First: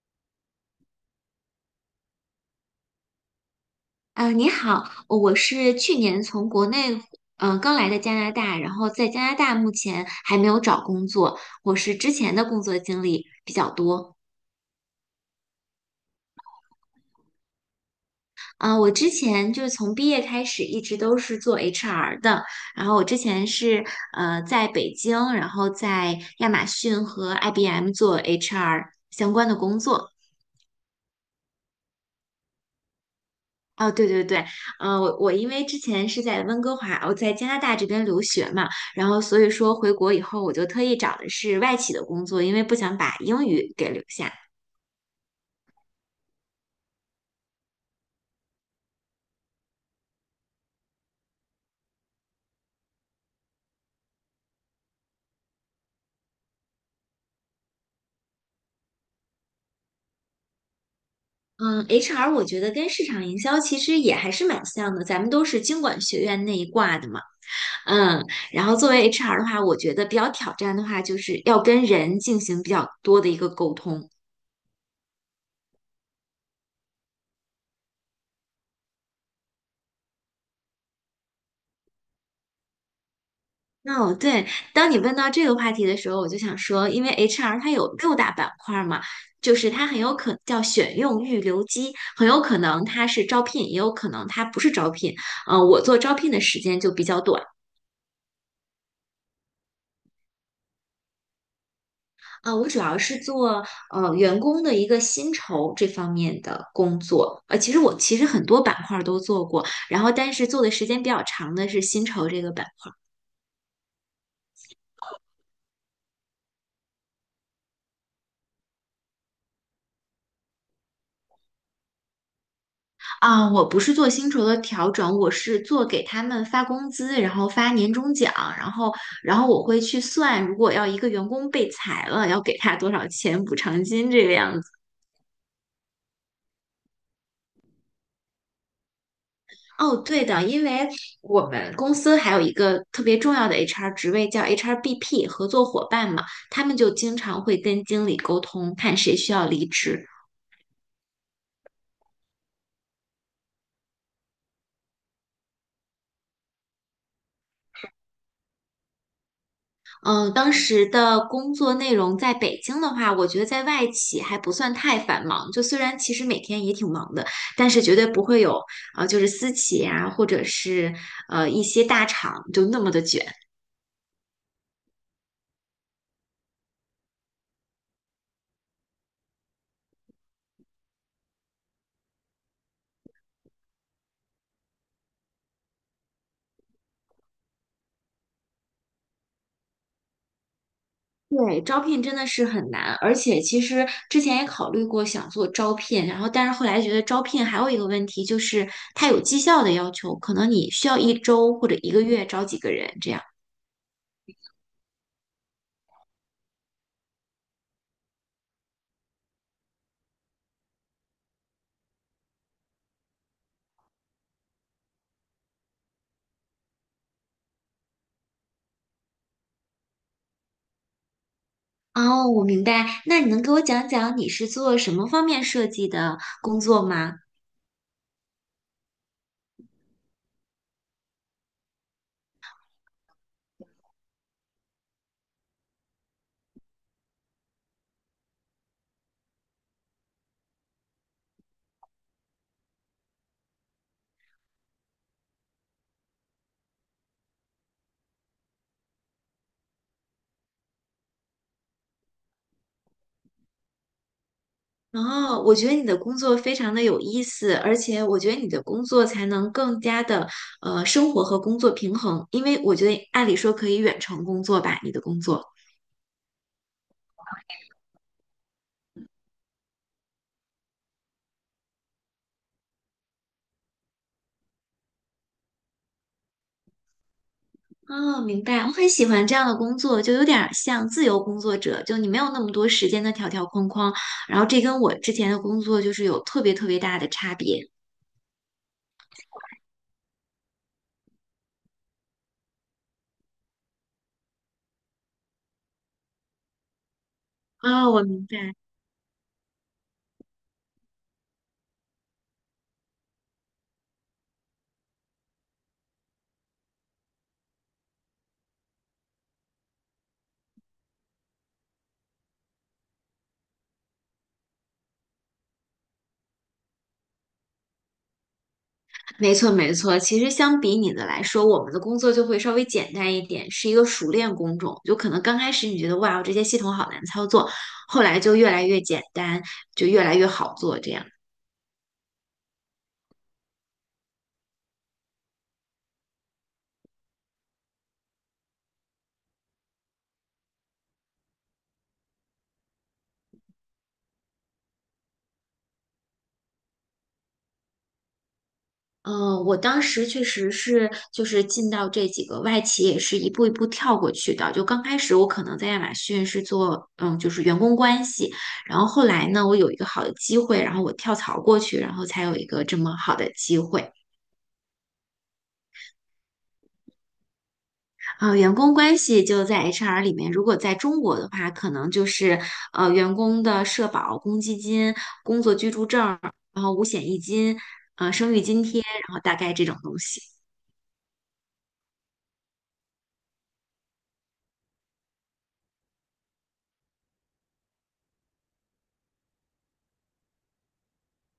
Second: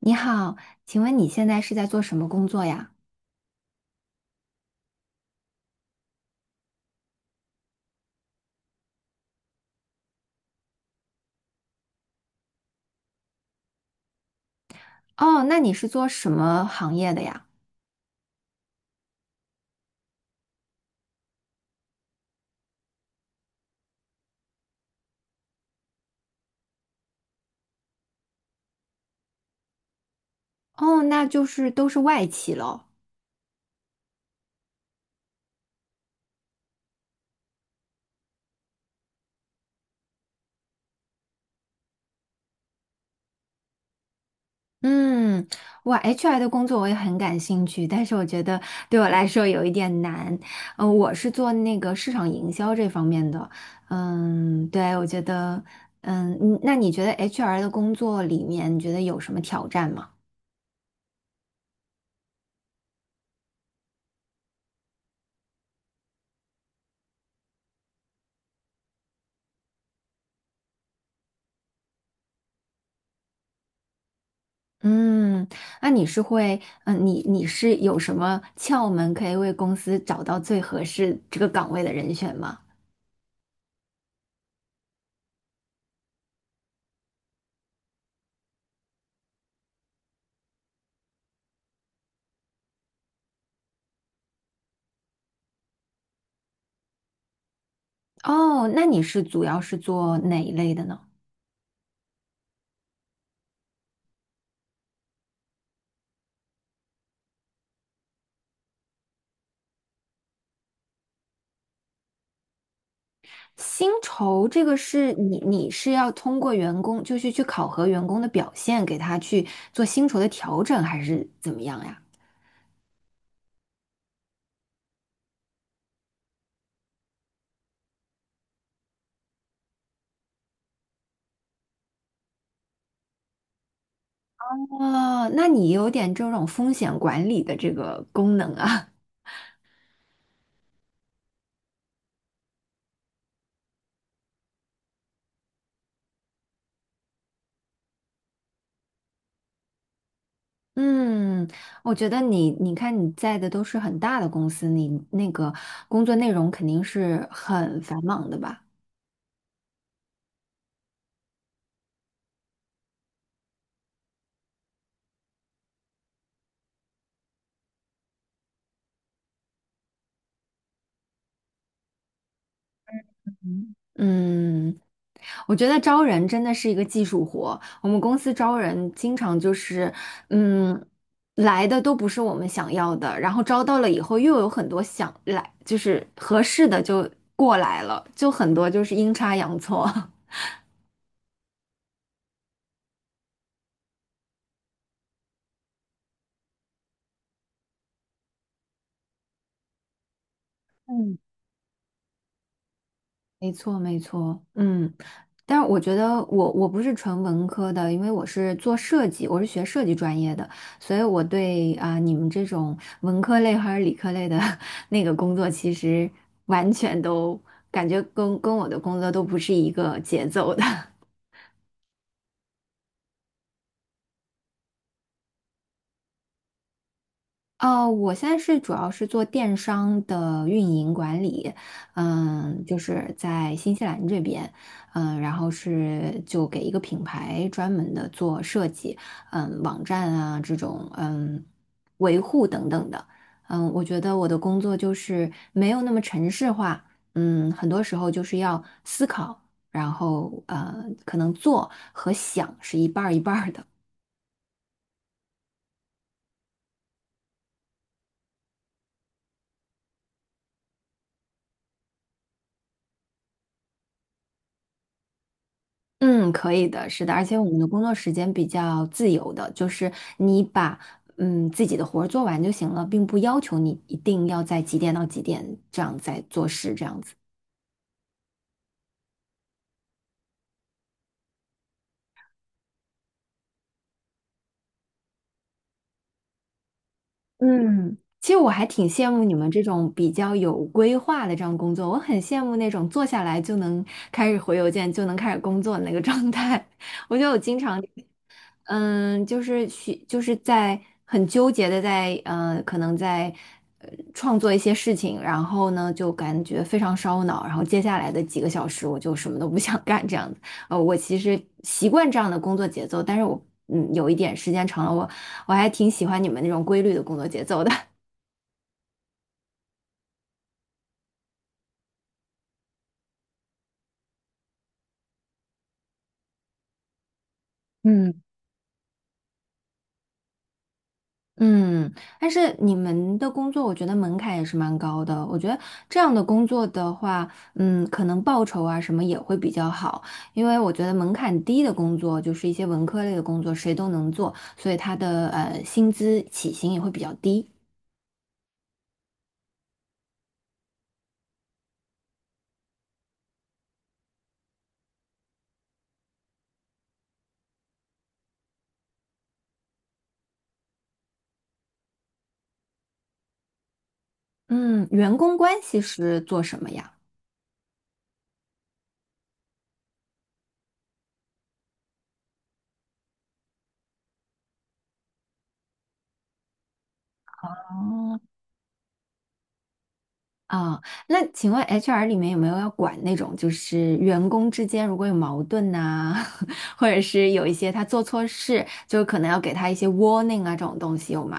你好，请问你现在是在做什么工作呀？啊，你好，我是去年从国内刚来的加拿大，然后在加拿大目前还没有找工作，我是之前的工作经历比较多。哦，那你是做什么行业的呀？我之前就是从毕业开始一直都是做 HR 的，然后我之前是在北京，然后在亚马逊和 IBM 做 HR 相关的工作。哦，那就是都是外企咯。哦，对对对。嗯，我因为之前是在温哥华，我在加拿大这边留学嘛，然后所以说回国以后，我就特意找的是外企的工作，因为不想把英语给留下。嗯，哇，HR 的工作我也很感兴趣，但是我觉得对我来说有一点难。我是做那个市场营销这方面的。嗯，对，我觉得，嗯，你那觉得 HR 的工作里面，你觉得有什么挑战吗？嗯，HR 我觉得跟市场营销其实也还是蛮像的，咱们都是经管学院那一挂的嘛。嗯，然后作为 HR 的话，我觉得比较挑战的话，就是要跟人进行比较多的一个沟通。嗯，那你是会，嗯，你是有什么窍门可以为公司找到最合适这个岗位的人选吗？哦，对，当你问到这个话题的时候，我就想说，因为 HR 它有六大板块儿嘛，就是它很有可能叫选用预留机，很有可能它是招聘，也有可能它不是招聘。我做招聘的时间就比较短。哦，那你主要是做哪一类的呢？我主要是做员工的一个薪酬这方面的工作。其实我其实很多板块儿都做过，然后但是做的时间比较长的是薪酬这个板块。薪酬这个是你是要通过员工，就是去考核员工的表现，给他去做薪酬的调整，还是怎么样呀？啊，我不是做薪酬的调整，我是做给他们发工资，然后发年终奖，然后，然后我会去算，如果要一个员工被裁了，要给他多少钱补偿金这个样子。哦，那你有点这种风险管理的这个功能啊。哦，对的，因为我们公司还有一个特别重要的 HR 职位叫 HRBP 合作伙伴嘛，他们就经常会跟经理沟通，看谁需要离职。嗯，我觉得你，你看你在的都是很大的公司，你那个工作内容肯定是很繁忙的吧？嗯，当时的工作内容在北京的话，我觉得在外企还不算太繁忙。就虽然其实每天也挺忙的，但是绝对不会有就是私企啊，或者是一些大厂就那么的卷。嗯，我觉得招人真的是一个技术活。我们公司招人经常就是，嗯，来的都不是我们想要的，然后招到了以后又有很多想来，就是合适的就过来了，就很多就是阴差阳错。对，招聘真的是很难，而且其实之前也考虑过想做招聘，然后但是后来觉得招聘还有一个问题就是它有绩效的要求，可能你需要一嗯，周或者一个月招几个人这样。没错，没错，嗯，但是我觉得我不是纯文科的，因为我是做设计，我是学设计专业的，所以我对你们这种文科类还是理科类的 那个工作，其实完全都感觉跟我的工作都不是一个节奏的。哦，我明白。那你能给我讲讲你是做什么方面设计的工作吗？哦，我现在主要是做电商的运营管理，嗯，就是在新西兰这边，嗯，然后是就给一个品牌专门的做设计，嗯，网站啊这种，嗯，维护等等的，嗯，我觉得我的工作就是没有那么程式化，嗯，很多时候就是要思考，然后可能做和想是一半儿一半儿的。哦，我觉得你的工作非常的有意思，而且我觉得你的工作才能更加的生活和工作平衡，因为我觉得按理说可以远程工作吧，你的工作。嗯，可以的，是的，而且我们的工作时间比较自由的，就是你把自己的活儿做完就行了，并不要求你一定要在几点到几点这样在做事这样子。哦，明白。我很喜欢这样的工作，就有点儿像自由工作者，就你没有那么多时间的条条框框，然后这跟我之前的工作就是有特别特别大的差别。嗯，其实我还挺羡慕你们这种比较有规划的这样工作，我很羡慕那种坐下来就能开始回邮件就能开始工作的那个状态。我觉得我经常。哦，我明白。嗯，就是许，就是在很纠结的在，可能在呃创作一些事情，然后呢，就感觉非常烧脑，然后接下来的几个小时我就什么都不想 干这样子。我其实习惯这样的工作节奏，但是我有一点时间长了，我还挺喜欢你们那种规律的工作节奏的。没错，没错。其实相比你的来说，我们的工作就会稍微简单一点，是一个熟练工种。就可能刚开始你觉得哇，这些系统好难操作，后嗯。来就越来越简单，就越来越好做这样。嗯，但是你们的工作，我觉得门槛也是蛮高的。我觉得这样的工作的话，嗯，可能报酬啊什么也会比较好，因为我觉得门槛低的工作，就是一些文科类的工作，谁都能做，所以他的薪资起薪也会比较低。嗯，我当时确实是就是进到这几个外企，也是一步一步跳过去的。就刚开始我可能在亚马逊是做就是员工关系，然后后来呢，我有一个好的机会，然后我跳槽过去，然后才有一个这么好的机会。嗯，员工关系是做什么呀？啊，员工关系就在 HR 里面，如果在中国的话，可能就是员工的社保、公积金、工作居住证然后五险一金、哦。生育津贴，然后大概这种东西。啊，那请问 HR 里面有没有要管那种，就是员工之间如果有矛盾呐、或者是有一些他做错事，就可能要给他一些 warning 啊这种东西有吗？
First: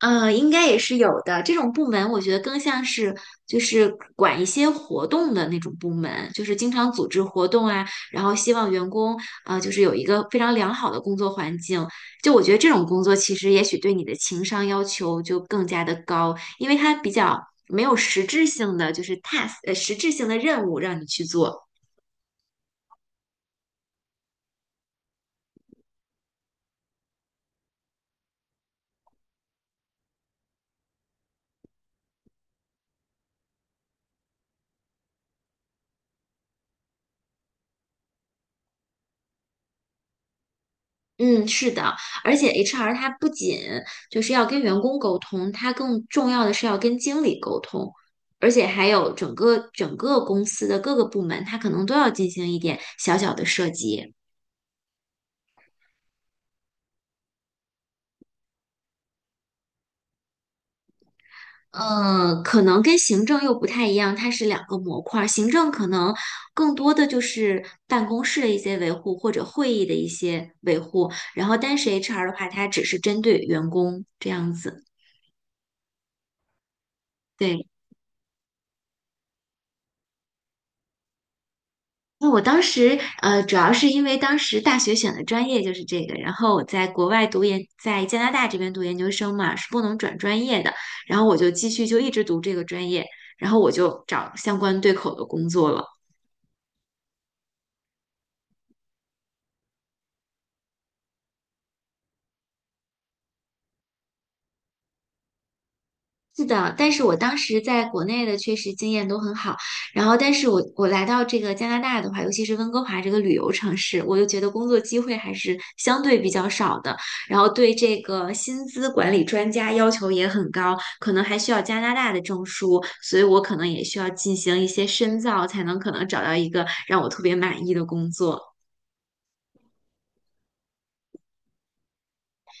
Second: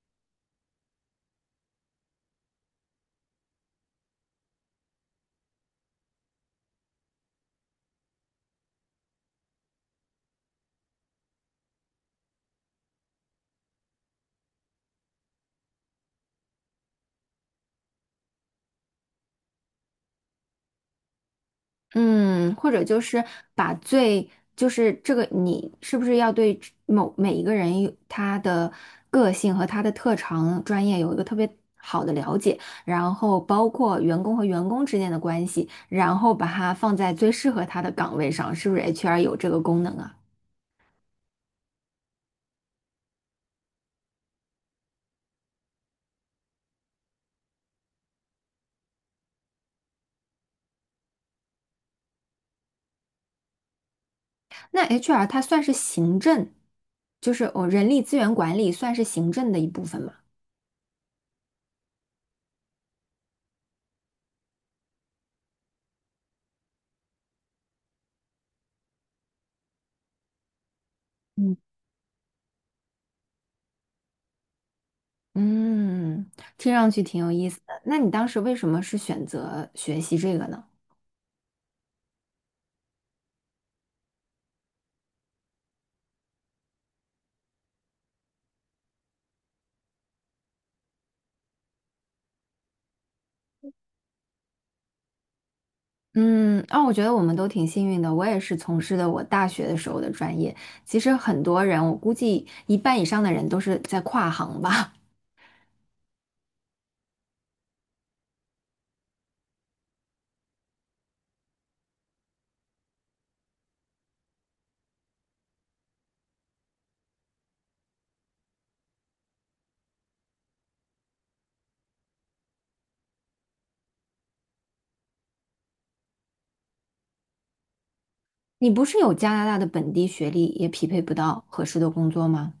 应该也是有的。这种部门，我觉得更像是就是管一些活动的那种部门，就是经常组织活动啊，然后希望员工啊，就是有一个非常良好的工作环境。就我觉得这种工作其实也许对你的情商要求就更加的高，因为它比较没有实质性的就是 task，实质性的任务让你去做。嗯，或者就是把最，就是这个你是不是要对每一个人有他的个性和他的特长、专业有一个特别好的了解，然后包括员工和员工之间的关系，然后把它放在最适合他的岗位上，是不是 HR 有这个功能啊？嗯，是的，而且 HR 它不仅就是要跟员工沟通，它更重要的是要跟经理沟通，而且还有整个公司的各个部门，它可能都要进行一点小小的涉及。那 HR 它算是行政，人力资源管理算是行政的一部分嘛？可能跟行政又不太一样，它是两个模块儿。行政可能更多的就是办公室的一些维护或者会议的一些维护，然嗯。后但是 HR 的话，它只是针对员工这样子。嗯，听上去挺有意思对。的。那你当时为什么是选择学习这个呢？那我当时，主要是因为当时大学选的专业就是这个，然后我在国外读研，在加拿大这边读研究生嘛，是不能转专业的，然后我就继续就一直读这个专业，然后我就找相关对口的工作了。嗯，啊，我觉得我们都挺幸运的。我也是从事的我大学的时候的专业。其实很多人，我估计一半以上的人都是在跨行吧。是的，但是我当时在国内的确实经验都很好，然后但是我来到这个加拿大的话，尤其是温哥华这个旅游城市，我就觉得工作机会还是相对比较少的，然后对这个薪资管理专家要求也很高，可能还需要加拿大的证书，所以我可能也需要进行一些深造，才能可能找到一个让我特别满意的工作。你不是有加拿大的本地学历，也匹配不到合适的工作吗？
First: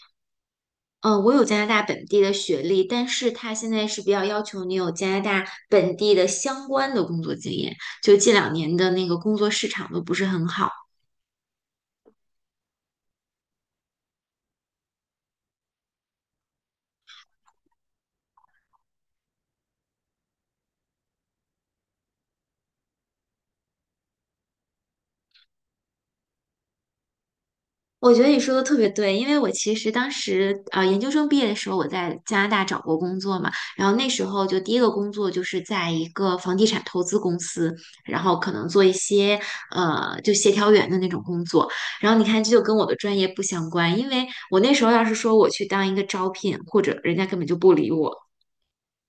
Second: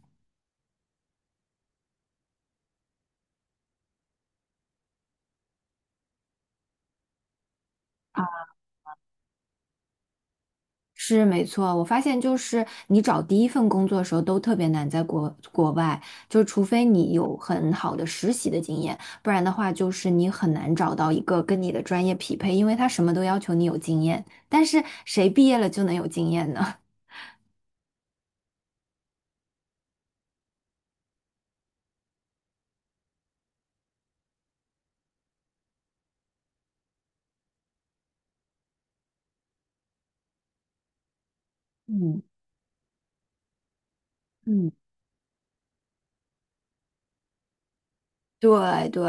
嗯，我有加拿大本地的学历，但是他现在是比较要求你有加拿大本地的相关的工作经验。就近2年的那个工作市场都不是很好。是没错，我发现就是你找第一份工作的时候都特别难，在国外，就除非你有很好的实习的经验，不然的话就是你很难找到一个跟你的专业匹配，因为他什么都要求你有经验，但是谁毕业了就能有经验呢？我觉得你说的特别对，因为我其实当时研究生毕业的时候，我在加拿大找过工作嘛，然后那时候就第一个工作就是在一个房地产投资公司，然后可能做一些就协调员的那种工作，然后嗯你看这就跟我的专业不相关，因为我嗯。那时候要是说我去当一个招聘，或者人家根本就不理我。对对，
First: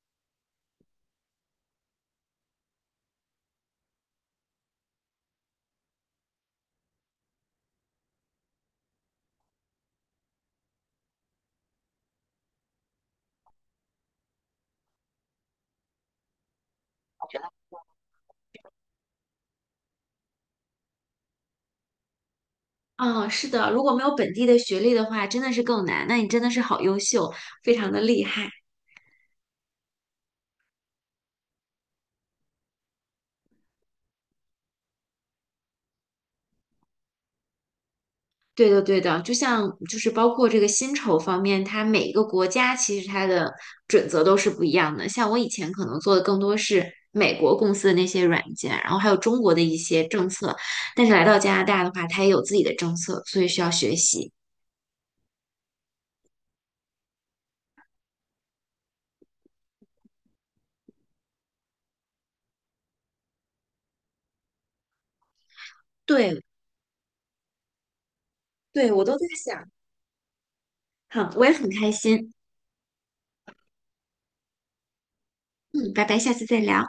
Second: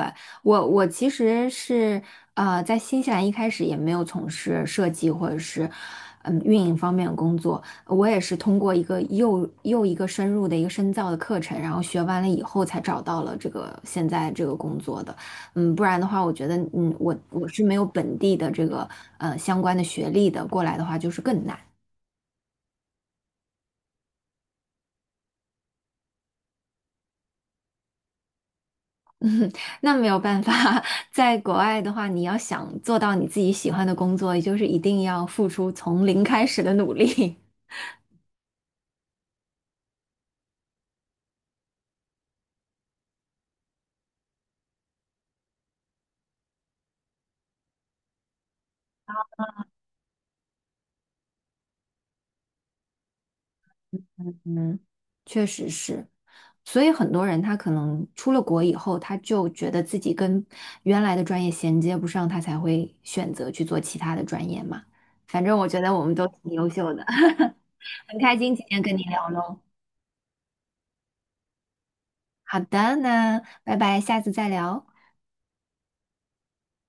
我其实是在新西兰一开始也没有从事设计或者是运营方面的工作，我也是通过一个又一个深入的一个深造的课程，然后学完了以后才找到了这个现在这个工作的。嗯，不然的话，我觉得我是没有本地的这个相关的学历的，过来的话就是更难。嗯，是的，如果没有本地的学历的话，真的是更难。那你真的是好优秀，非常的厉害。那没有办法，在国外的话，你要想做到你自己喜欢的工作，也就是一定要付出从零开始的努力。对的，对的，就像就是包括这个薪酬方面，它每一个国家其实它的准则都是不一样的。像我以前可能做的更多是美国公司的那些软件，然后还有中国的一些政策，但是来到加拿大的话，它也有自己的政策，所以需要学习。嗯，确实是，所以很多人他可能出了国以后，他就觉得自己跟原来的专业衔接不上，他才会选择去做其他的专业嘛。反正我觉得我们都对，挺优秀的，很开心今天对，跟你我都在聊喽。想，好，我也很开心。好的，那拜拜，下次再聊。嗯，拜拜，下次再聊。